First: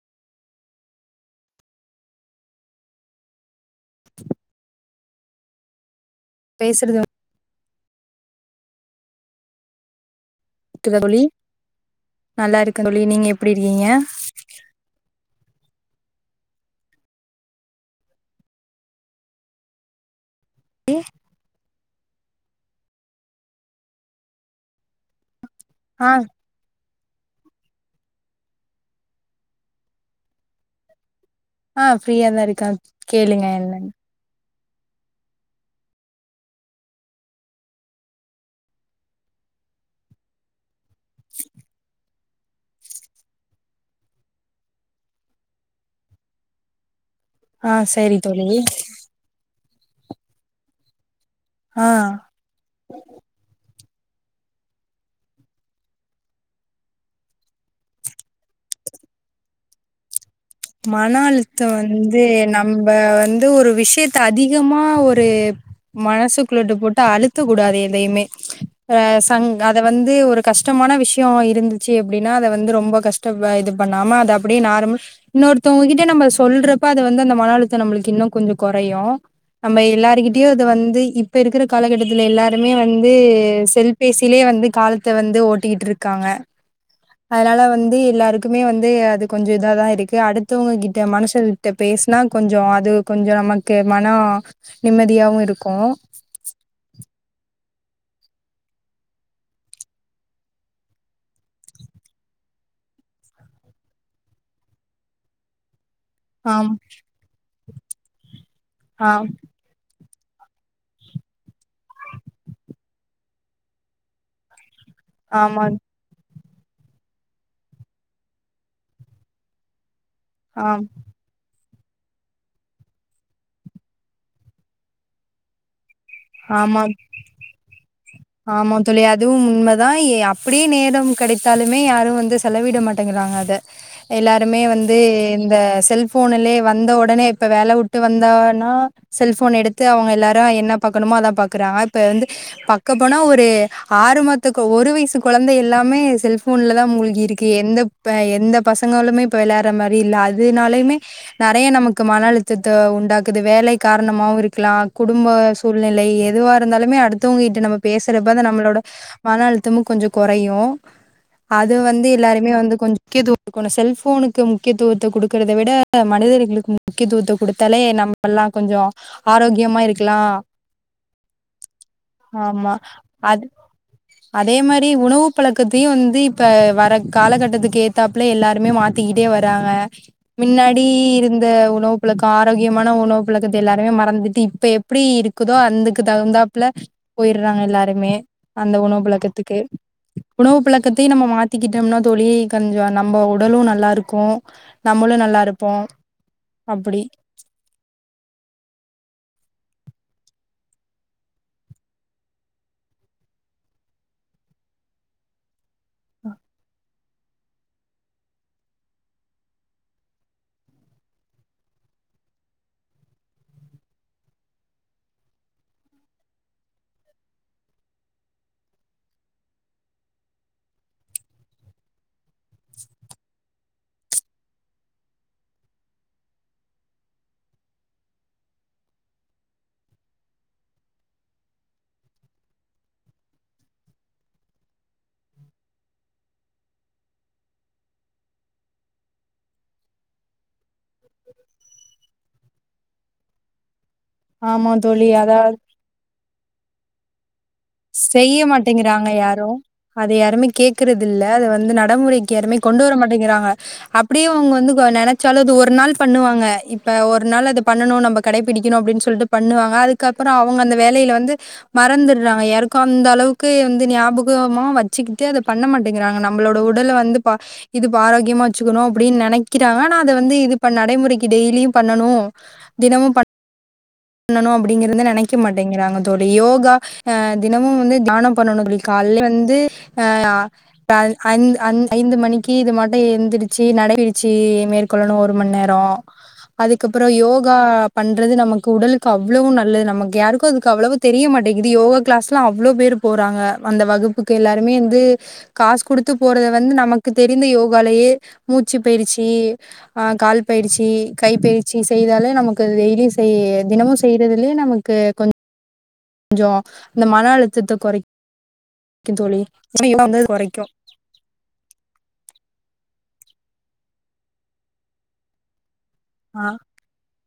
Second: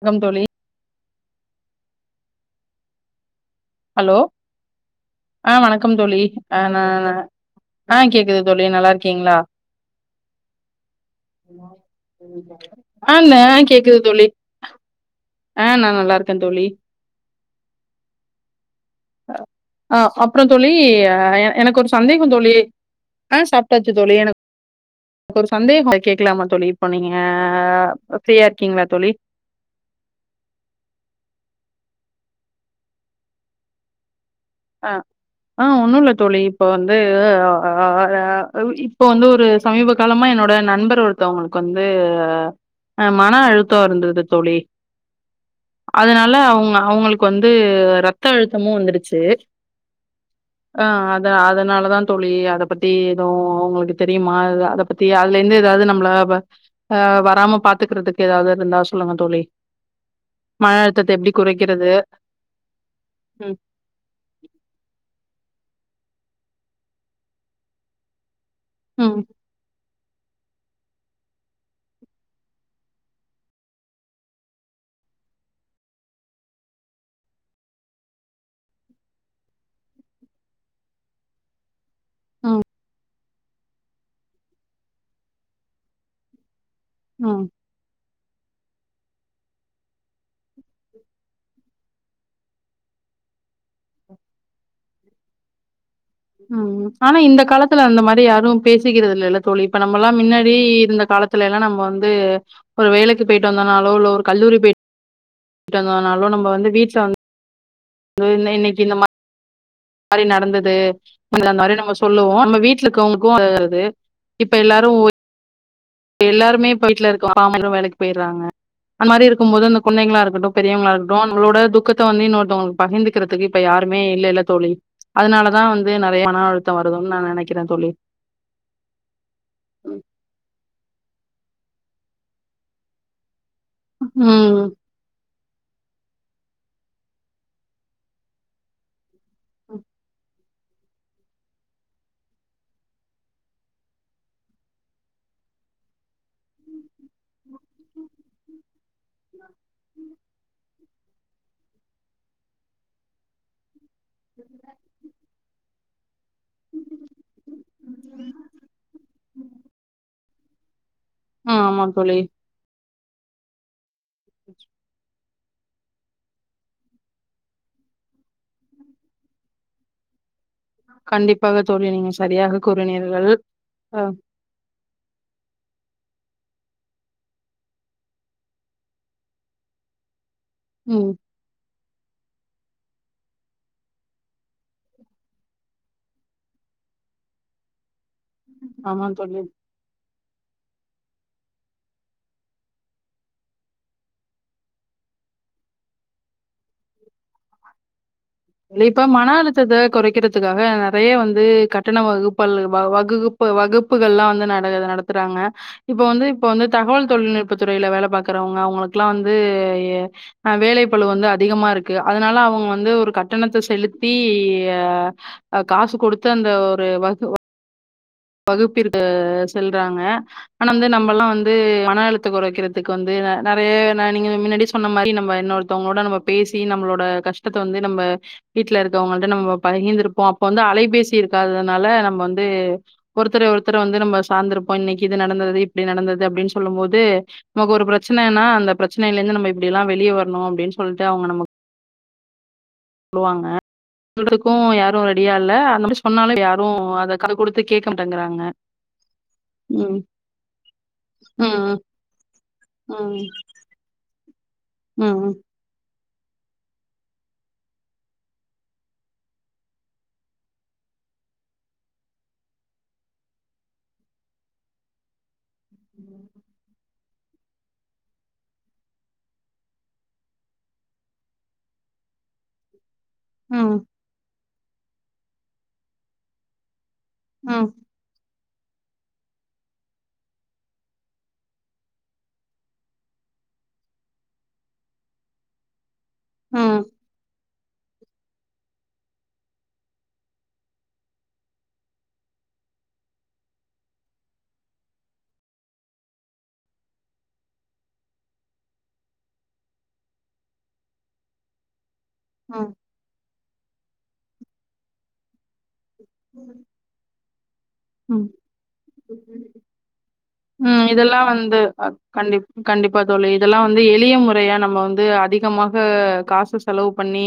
வணக்கம் தோழி ஹலோ ஆ வணக்கம் தோழி ஆ நா பேசுறது நா ஆ கேக்குது தோழி நல்லா இருக்கீங்களா கேக்குதா தோழி ஹலோ கேக்கு நல்லா இருக்கே தாங்க தோழி ஆ நீங்க நல்லா எப்டி இருக்கீங்க கேக்குதுங்க தோழி ஆ நா நல்லா இருக்கே தோழி ஆ ஆ அப் அப்புறே தோழி ஆ எ எனக்கு ஒரு சந்தேக தோழி ஆ சாப்பிட்டாச்சு தோழி எனக் ஒரு சந்தேக அத ஆ கேக்கலாமா தோழி இப்போ நீங்க ஆ ஃப்ரீயா இருக்கீங்களா தோழி ஆ ஃப்ரீயா தா இருக்கே கேளுங்க என்னன்னு ஆ ஆ ஒண்ணு இல்ல தோழி இப்ப வந்து ஆ ஆ ஆ ஆ ஆ ஆ இப்போ வந்து ஒரு சமீப காலமா என்னோட நண்பர் ஒருத்தவங்களுக்கு வந்து ஆ மன அழுத்தே இருந்தது தோழி அதனால அவுங்க அவுங்களுக் கு வந்து ஆ சரி ரத்த தோழி அழுத்தமு வந்துடுச்சு ஆ அத அதனால தா ஆ தோழி அத பத்தி ஏதவு அவுங்களுக்கு தெரியுமா அத‌ அதை பத்தி அதுல இருந்து ஏதாவது நம்மள ஆ வராம பாத்துக்கறதுக்கு ஏதாவது இருந்தா சொல்லுங்க தோழி மன அழுத்தத்த எப்புடி அழுத்தம் குறைக்கிறது வந்து நம்ப வந்து ம் ஒரு விஷயத்த அதிகமா ஒரு மனசுக்குள்ள அப்டி போட்டு அழுத்த கூடாது எதையுமே ஆ ம் சங் அத வந்து ஒரு கஷ்டமான விஷயே இருந்துச்சு அப்புடின்னா அத வந்து ரொம்ப கஷ்ட இது பண்ணாம அத அப்புடி நார்மல் இன்னொருத்தவங்க கிட்டே நம்ம சொல்றப்ப அது வந்து அந்த மன அழுத்த நம்மளுக்கு இன்னு கொஞ்ச குறையு நம்ம எல்லாருகிட்டயு அது வந்து இப்ப இருக்கிற காலகட்டத்துல எல்லாருமே வந்து செல் பேசிலயே வந்து காலத்தை வந்து ஓட்டிக்கிட்டு இருக்காங்க ம் அதனால வந்து எல்லாருக் எனக்குமே வந்து அது கொஞ்ச இத தா இருக் அடுத்தவங்க கிட்ட மனசு விட்டு பேசுன கொஞ்ச அது கொஞ்ச நமக்கு மனே நிம்மதியாவு இருக்கு ம் ம் ஆனா இந்த காலத்துல அந்த மாறி யாரும் பேசிக்கிறது இல்லால தோழி இப்ப நம்ம எல்லா முன்னாடி இரு காலத் துல நம்ம வந்து ஒரு வேலைக்கு போயிட்டு வந்தோனாலோ இல்ல ஒரு கல்லூரி போய் ட்டு வந்தோனாலு நம்ப வந்து ஆம் வீட்டுல வந் இன்னைக்கு ஆ மாறி நடந்தது அந்த மாறி நம்ப சொல்லுவோ நம்ப வீட்டுல இருக்குவங்களுக்கு அது இப்ப எல்லாரு ஓய் ஆமாங் எல்லாருமே இப்போ வீட்லஇருக்கோ அப்பா அம்மா எல்லாரு வேலைக்கு போய்டுறாங்க அந்த மாரி இருக்கும் போது அந்த குந்தைங்களா இரு க்கட்டு ஆம் பெரியவங்கள இருக்கட்டு அவுங்களோட துக்கத் தோனே இன்னொருத்தவுங்களுக்கு பகிர்ந்துக்கிறதுக்கு இப்ப யாருமே இல்லல்ல தோழி அதனால தா வந் து நறைய மன அழுத்தோ ஆமா வருதோன் நா நனைக்கிற தோழி ஆமா தோழி அதுவு உண்மதா அப்படியே நேரம் கிடைத்தாலுமே யாரு வந்து செலவிட மாட்டேங்கிறாங்க அத எல்லாருமே ம் வந் து இந்த செல்ஃபோன்லுலே வந்த ஒடனே இப்ப வேல உட்டு வந்தானா செல்ஃபோன் எடுத்து அவுங்க எல்லாரு என்ன பாக்கணுமோ அதா பாக்குறாங்க இப்ப வந்து பக்க போனா ஒரு ஆறு மத்தக ஒரு வயசு குழந்தை எல்லாமே செல்ஃபோன்ல தா மூழ்கி இருக் எந்த ப எந்த பசங்களுமே இப்ப வெளையாடுற மாரி இல்ல அதுனாலயுமே நறைய நமக்கு மன அழுத்தத்த உண்டாக்குது வேலை காரணமாவு இருக்கலா குடும்ப சூழ்நிலை எதுவா இருந்தாலுமே அடுத்தவுங்ககிட்ட நம்ம பேசறப்பது நம்மளோட மன அழுத்தமு கொஞ்சோ குறையு அது ஆமா வந்து தோழி எல்லாருமே வந்து கொஞ்ச கேது செல்ஃபோனுக்கு முக்கியத்துவத்த குடுக்கறத விட மனிதர்களுக்கு முக்கியத்துவத்த குடுத்தாலே நம் மல்லா கொஞ்சோ ஆரோக்கியமா இருக்கலா கண்டிப்பாக தோழி நீங்க சரியாக ஆமா கூறினீர்கள் அது அ அதே மாரி உணவு பழக்கத்தையு வந்து இப்ப வர காலகட்டத்துக்கு ஏத்தாப்புல எல்லாருமே மாத் திக்கிட்டே வராங்க மின்னாடி ம் இருந் த உணவு பழக்க ஆரோக்கியமான உணவு பழக்கத்த எல்லாருமே மறந்துட்டு இப்ப எப்படி இருக் குதோ அந்தக்கு தகுந்தாப்புல போயிடுறாங்க எல்லாருமே அந்த உணவு ஆமா தோழி பழக்கத்துக்கு உணவு பழக்கத்தையு நம்ம மாத்திக்கிட்டம்னா தோழி கொஞ்சோ நம்ப உடலு நல்லா இருக்கு நம்மளு நல்லா இருப்போ அப்படி இல்ல இப்ப மன அழுத்தத்த கொறைக்கிறதுக்காக நறைய வந்து கட்டண வகுப்பல் வவகுகு ப்பு வகுப்புகள்லா வந்து நட் நடத்துறாங்க இப்ப வந்து இப்ப வந்து தகவல் தொழில்நுட்ப துறையில வேல பாக்குறவுங்க அவுங்களுக்குல்லா வந்து அ வேலை பலு வந்து அதிகமா இருக்கு அதனால அவுங்க வந்து ஒரு கட் கட்டணத்த செலுத்தி அ காசு கொடுத்து அந்த ஒரு வகு வ வகுப்பிற் செல்றாங்க ஆனா வந்து நம்மல்லா வந்து மன அழுத் த கொறைக்கிறதுக்கு வந்து ந ந நிறைய ந நீங்க மின்னாடியே சொன்ன மாரி நம்ம இன்னு ஒருத்தவுங்கோட நம்ம பேசி நம்மளோட கஷ்டத்த வந்து நம்ப வீட்ல இருக்கவுங்கள்ட்ட நம்ம பகிர்ந்திருப்போ அப்ப வந்து அலைபேசி இருக்காதனால நம்ம வந்து ஒருத்தர ஒருத்தர வந்து நம்ம சார்ந்திருப்போ இன்னைக்கு இது நடந்தது இப்படி நடந்தது அப்படின்னு சொல்லும் போது நமக்கு ஒரு பிரச்சனைன்னா அந்த பிரச்சனைையில இருந்து நம்ம இப்டி எல்லா வெளிய வரணு அப்டின்னு சொல்ட்டு அவுங்க நமக் சொல்லுவாங்க சொல்றக்கும் ஆமா யாரு தோழி ரெடியா அதாவது இல்ல அந்த மாரி சொன்னாலு யாரு அத காது கொடுத்து கே செய்ய மாட்டேங்கிறாங்க யாரு ம். அத யாருமே கேக்கறது இல்ல அத வந்து ம். நடைமுறைக்கு யாருமே கொண்டு வர ம். மாட்டேங்கிறாங்க அப் அப்படியே அவுங்க வந்து ம். நனைச்சால அது ஒ ஒரு நாள் பண்ணுவாங்க இப்ப ஒரு நாள் அத பண்ணணும் நம்ம கடைபிடிக்கணும் அப்டின்னு சொல்ட்டு பண்ணுவாங்க அதுக் க்கப்புறோ அவுங்க அந்த வேலையில வந்து மறந்துடுறாங்க யாருக்கு அந்த அளவுக்கு வந்து ஞாபகமா வச் சிக்ட்டே அத பண்ண மாட்டேங்கிறாங்க நம்பளோட உடல வந்து பா இதுப்ப ஆரோக்கியமா வச்சுக்கணு அப்டின்னு நனைக்கிறாங்க ஆனா அத வந்து இதுப்ப நடைமுறைக்கு டெய்லியும் பண்ணணு தினமும் பண் ம் பண்ணணு அப்டிங்கறத நெனைக்க மாட்டேங்கிறாங்க தோழி யோகா அ ம். தினமு வந்து தியானம் பண்ணணு தோழி கால்ல வந்து அ ஆ ஐ ஐந் ஐந்து மணிக்கி இது மட்டு எழுந்தருச்சு நடைபடிச்சு மேற்கொள்ளணு ஒரு மணி நேரோ ம். அதுக்கப்புறோ யோகா பண்றது நமக்கு க்கு உடலுக்கு அவ்ளோ நல்லது நமக்கு யாருக்கு அது அவ்ளோ தெரிய மாட்டேங்கிது யோகா கிளஸ்லா அவ்ளோ பேரு போறாங்க அந்த வகுப்புக்கு எல்லாருமே வந்து காசு குடுத்து போறத வந்து நமக்கு தெரிந்த யோகாலேயே மூச்சு போயிருச்சு ஆ கால் பயிற்சி கைப்பயிற்சி செய்தாலே நமக்கு ம். அது டெய்லி செய் தினமும் செய்யறதுலயே நமக்கு கொஞ் சோ அந்த மன அழுத்தத்த கொறைக்கு ம் க்கு தோழி [inaudible] ம் இதெல்லா வந்து அ கண்டிப் கண்டிப்பா தோழி இதெல்லா வந்து எளிய முறையா நம்ம வந்து அதிகமாக ஆ காசு செலவு பண்ணி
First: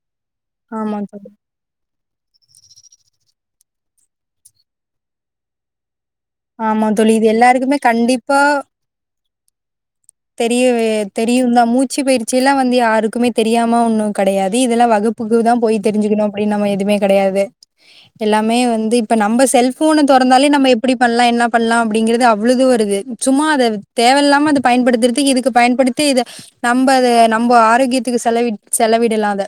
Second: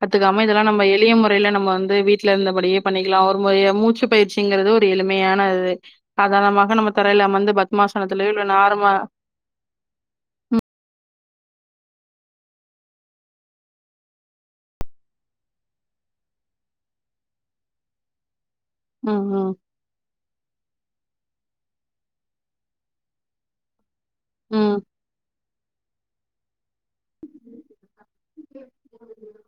கத்துக்காம இதெல்லா நம்ம ஆமா எளிய தோழி முறையில நம்ம வந்து வீட் வீட்லருந்தபடியே பண்ணிக்கலா ஒரு மு ய மூச்சு பயிற்சிங்கறது ஒரு எளிமையான அது சாதாரணமாக ஆமா நம்ம தோழி தரையில இது அமந்து எல்லாருக்குமே பத்மாசனத்துலயோ கண்டிப்பா இல்வ நார்மா தெரியவே தெரியு தா மூச்சு பயிற்சியெல்லா வந்து யாருக்குமே தெரியாம ஒன்னு கடையாது இதெல்லா வகுப் குப்புக்கு தா போய் தெரிஞ்சுக்கிணு அப்படின்னு நம்ம எதுமே கெடையாது எல்லாமே வந்து இப்ப ம், நம்ம ம், செல்ப் ஃபோன தொறந்தாலே நம்ம எப்பிடி பண்ணலா என்ன பண்ணலா அப்படிங்கிறது அவ்ளோது வருது சும்மா அத தேவல்லா ம். பயன்படுத்துறதுக்கு இதுக்கு பயன்படுத்தி இத நம்ம அத நம்ம ஆரோக்கியத்துக்கு செலவி செலவிடலாத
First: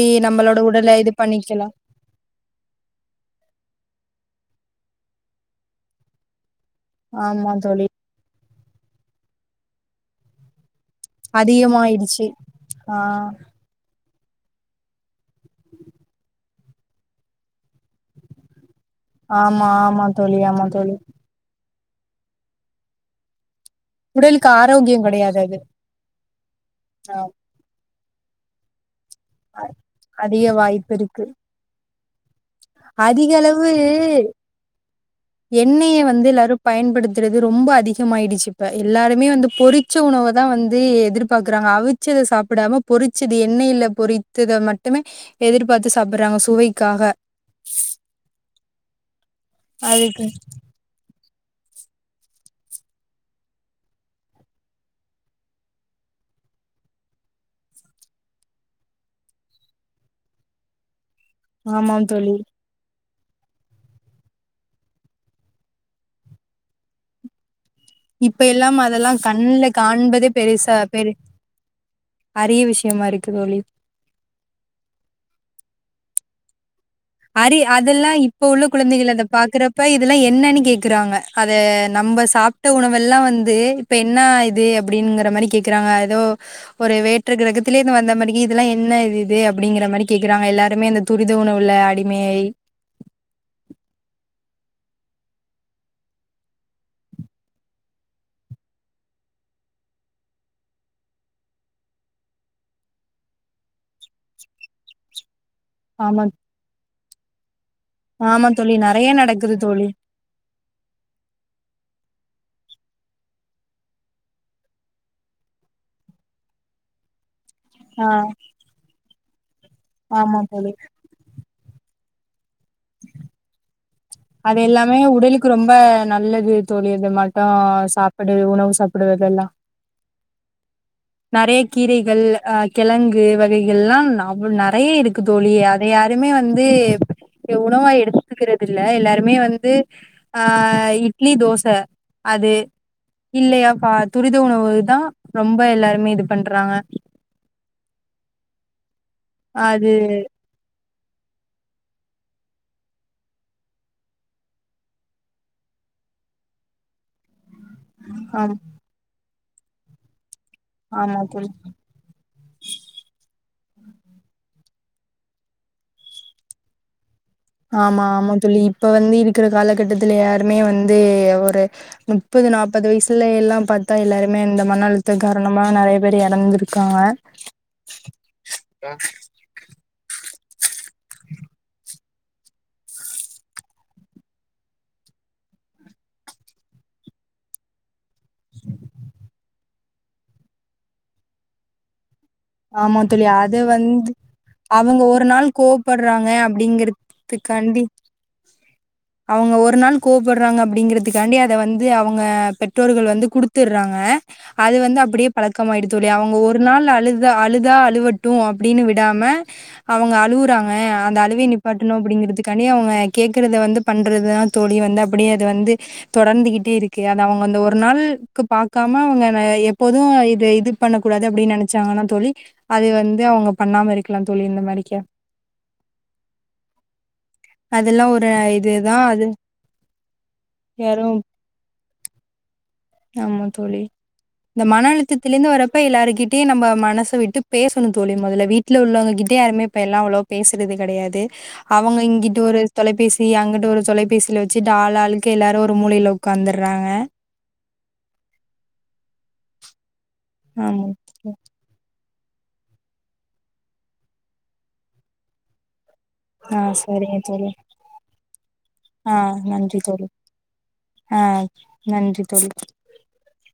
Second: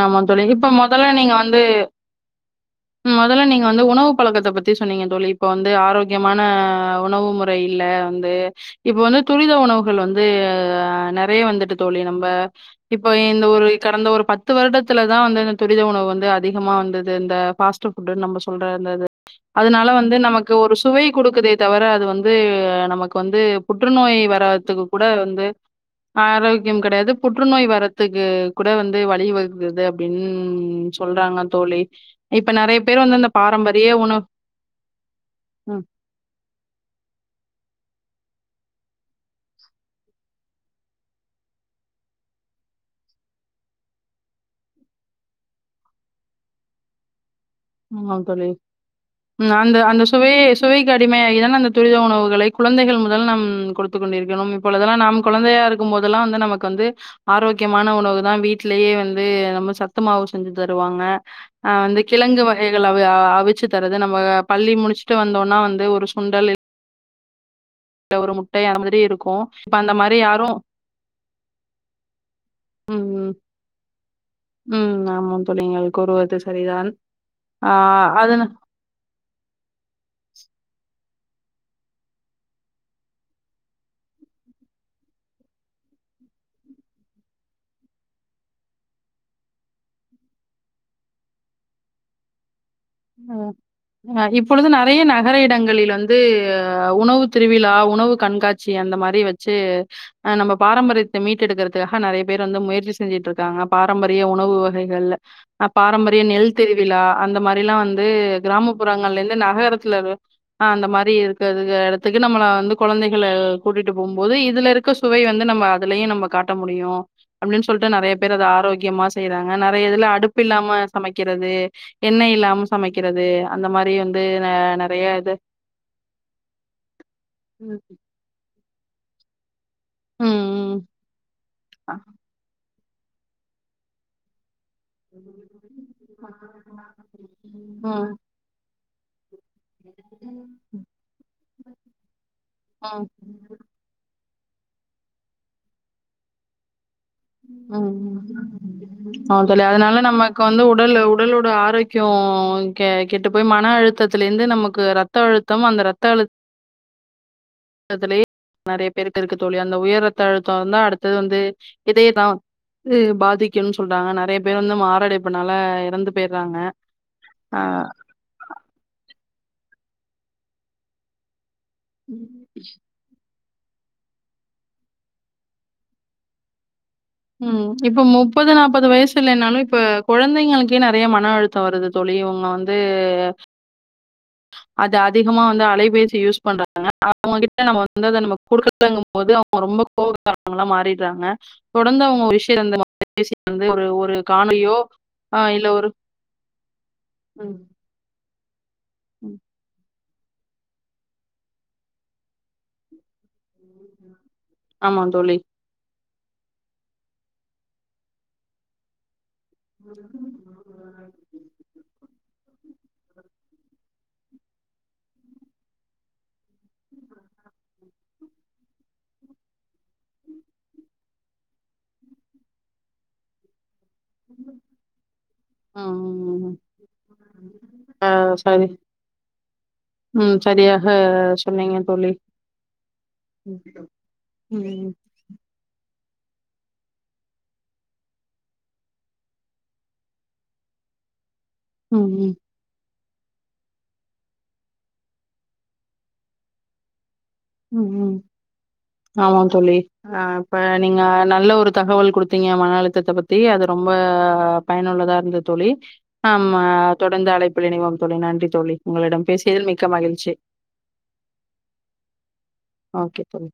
ஆமா தோழி இப்ப மொதல்ல நீங்க வந்து மொதல்ல நீங்க வந்து உணவு பழக்கத்த பத்தி சொன்னீங்க தோழி இப்ப வந்து ஆரோக்கியமான உணவு ஆமா மொறை இல்ல தோழி வந்து இப்ப வந்து துரித உணவுகள் வந்து நறைய வந்துட்டு தோழி நம்ப அதிகமாயிடுச்சு இப்ப ஆ இந்த ஒரு கடந்த ஒரு பத்து பத்து வருடத்துல தா வந்து இந்த துரித உணவு வந்து அதிகமா வந்தது இந்த ஃபாஸ்ட் புட்ன்னு நம்ம சொல்ற அந்தது ஆமா அதுனால ஆமா வந்து தோழி நமக்கு ஆமா ஒரு தோழி சுவை குடுக்குதே தவிர அது வந்து நமக்கு வந்து புற்றுநோய் உடலுக்கு வரவதுக்கு கூட ஆரோக்கியம் கெடையாது வந்து அது ஆரோக்கியம் கெடையாது ஆ புற்றுநோய் வர த்துக்கு கூட வந்து வழி வகுக்குது அப்படின்னு அதிக வாய்ப்பு இருக்கு சொல்றாங்க தோழி இப்ப நறைய பேர் வந்து அந்த அதிக அளவு பாரம்பரிய உணவு ம். எண்ணெய வந்து எல்லாரு பயன்படுத்துறது ரொம்ப அதிகமயிடுச்சு இப்ப எல்லாருமே வந்து பொரி ச்ச உணவ தா வந்து எதிர்பாக்குறாங்க அவிச்சதை சாப்பிடாம பொரிச்சது எண்ணெயில பொறித்ததை மட்டுமே எதிர்பாத்து சாப்பிட்றாங்க சுவைக்காக ஆமா தோழி ம் அந்த அந்த அதுக்கு சுவைய சுவைக் கு அடிமையாகி தான அந்த துரித உணவுகளை குழந்தைகள் முதல் நம் குடுத்துக் கொண்டிருக்கிறோம் இப்பொழுதல்லாம் நாம் குழந்தையாருக் கும் போதெல்லா வந்து நமக்கு வந்து ஆரோக்கியமான உணவு தா வீட்லயே வந்து நம்ம சத்து மாவு செஞ்சு தருவாங்க ஆ வந்து ஆமாம் தோழி கிழங்கு வகை களை அவ அவிச்சு தரது நம்ம பள்ளி முடிச்சுட்டு வந்தோன்னா வந்து ஒரு சுண்டல் இல் இப்பயெல்லாம் அந்த மாதிரி அதெல்லா இருக்கும். கண்ல இப்ப அந்த மாரி காண்பதே யாரும் பெருசா பெரு அரிய விஷயமா இருக்கு ம். தோழி ம் ஆமா தோழி நீங்கள் கூறுவது சரிதா அரி அதெல்லா இப்ப உள்ள குழந்தைகள் அத பாக்குறப்ப இதெல்லா என்னன்னு கேக்குறாங்க அத நம்ம சாப்ட உணவெல்லா வந்து இப்ப என்ன இது அப்படிங்கிற மாதிரி கேக்குறாங்க எதோ ஒரு வேற்று கிரகத்திலேயிருந்து வந்த மாரியே இதெல்லா என்ன இது அப்படிங்கிற மாரி கேக்கறாங்க எல்லாருமே அந்த துரித உணவுல அடிக் மே ஐ ம் அ இப்பொழுது நறைய நகர இடங்களில் வந்து உணவு திருவிழா உணவு கண்காட் சி அந்த மாரி வச்சு அ நம்ம பாரம்பரியத்த மீட்டெடுக்கறதுக்காக நறைய பேர் வந்து முயற்சி செஞ்சுட்டு இருக்காங்க பாரம்பரிய உணவு வகைகள்ல அ பாரம்பரிய ஆமா நெல் திருவிழா அந்த மாரில்லா வந்து வந்து ஆமா தோழி நெறைய கிராமப்புறங்கள்லந்து நடக்குது தோழி. நகரத்துல அ அந்த மாரி இருக்கதுக்கு எடத்துக்கு நம்மள வந்து கொழந்தைகள கூட்டிட்டு போம்போது இதுல இருக் க்க சுவை வந்து நம்ம அதுலயும் நம்ம காட்ட முடியும் அப்டின்னு சொல்லிட்டு ஆ நறைய பேர் அத ஆரோக்கியமா செய்றாங்க நறைய இதுல ஆமா அடுப்பு இல்லாம தோழி. சமைக்கறது எண்ண இல்லாம சமைக்கறது அந்த மாரி வந்து நெ அது எல்லாமே நெறைய இது உடலுக்கு ரொம்ப நல்லது தோழி அதுமட்டம் ம் சாப் டு உணவு சாப்படுவதல்லாம் நறைய ம். கீரைகள் அ கெழங்கு வகைகள்லா ந அவள் நற ய ம். இருக்கு தோழி அத யாருமே வந்து உணவா ம். எடுத்துக்கறது இல்ல எல்லாருமே வந்து து ஆ இட்லி தோச அது இல்லையா பா துரித உணவுகள் தா ரொம்ப எல்லாருமே இது பண்றாங்க ம் ஆ தோழி அது அதனால நம்ம வந்து உடல்ல உடலோட ஆரோக்கியம் கெ கெட்டு போய் மன அழுத்தத்துலருந்து நமக்கு ர த்த அழுத்தம் அந்த ரத்த அழு த்ததுலயே ஆம் நறய பேருக்கு இருக்கு தோழி அந்த உயரத்த ழுத்தோ இருந்தா அடுத்தது ஆமா வந்து தோழி இதேதா க்கு பாதிக்குனு சொல்றாங்க நறைய பேர் வந்து மாரடைப்புனால இறந்து போயிறாங்க ஆமா ஆமா தோழி இப்ப வந்து இருக்கிற காலகட்டத்துல யாருமே வந்து ஒரு முப்பது நாப்பது வயிஸ் புள்ளைகள்ளா பாத்தா எல்லாருமே இந்த மன அழுந்தம் காரணமா நறய பேர் எறந்துருக்காங்க ம் இப்ப முப்பது நாப்பது வயசு இல்லனாலும் இப்ப கொழந்தைங்களுக்கே நறைய மன அழுத்தோ வருது தோழி இவங்க வந்து அது அதிகமா வந்து அலைபேசி யூஸ் பண்றாங்க ஆ அவங்ககிட்ட நம்ம வந்து அத நம்ம குடுக்கலங்கு போது ரொம்ப கோவக்காரங்களா மாறிட்றாங்க தொடர்ந்து அவங்க விஷ் அந்த ஆமா தோழி அது வ ஒரு வந்து ஒரு காணோளியோ அவங்க ஒரு ஆ நாள் இல்ல ஒரு கோவப்படுறாங்க ம் அப்படிங்கறதுக்காண்டி ம் அவங்க ஒரு நாள் கோவ்படுறாங்க அப்டிங்கறதுக்காண்டி அத வந்து அவங்க பெற்றோர்கள் வந்து குடுத் துறாங்க அது வந்து ஆமா அப்டியே தோழி பழக்கமாய்டு தோழி அவங்க ஒரு நாள் அழுது அழுதா அழுவட்டும் அப்டின்னு விடாம அவங்க அழுவுறாங்க அந்த அழுவை நிப் பட்டணும் அப்டிங்கறது காண்டி அவங்க கேக்கறத வந்து பண்றது தா தோழி வந்து அப்டி அது வந்து தொடர்ந்துகிட்டே இருக்கு அத அவங்க வந்த ஒரு நாள்கு பக்காம அவங்க எப்போதும் இது இது பண்ணக்கூடாது அப்டின்னு நெனச்சாங்கன்னா தோழி அது வந்து அவங்க பண்ணாம இருக் கிலாம் தோழி இந்த மாரிக்க ம் ம் ம் அதெல்லா ஆ ஒரு சரி இதுதா அது ம் சரியாக யாரும் சொன்னீங்க தோழி ஆமா ம் தோழி இந்த மன ம் அழுத்தத்தலந்து வரப்ப எல்லாருக்கிட்டயு நம்ம மன சு விட்டு பேசணும் தோழி மொதல வீட்ல உள்ளவங்க கிட்டே யாருமே இப்ப எல்லா அவ்ளோ பேசுறது கடையாது அவங்க ம் இங்கிட்டு ஒரு தொலைபேசி அங்கட்டு ஒரு தொலைபேசில வச்சுட்டு ஆள் ஆளுக்கு எல்லாரு ஒரு மூலைல உக்காந்துறாங்க ம் ம் ஆமா தோழி ஆ இப்ப ஆமா நீங்க நல்ல ஒரு தகவல் குடுத்தீங்க மன அழுத்தத்த பத்தி அது ரொம்ப பயனுள்ளதா இருந்து தோழி ஆ ஆமா சரிங்க தொடர்ந்து தோழி அழைப்புல இணைவோம் தோழி நன்றி தோழி ஆ உங்களிடம் பேசியதில் நன்றி மிக்க தோழி மகிழ்ச்சி ஆ நன்றி தோழி ஓகே தோழி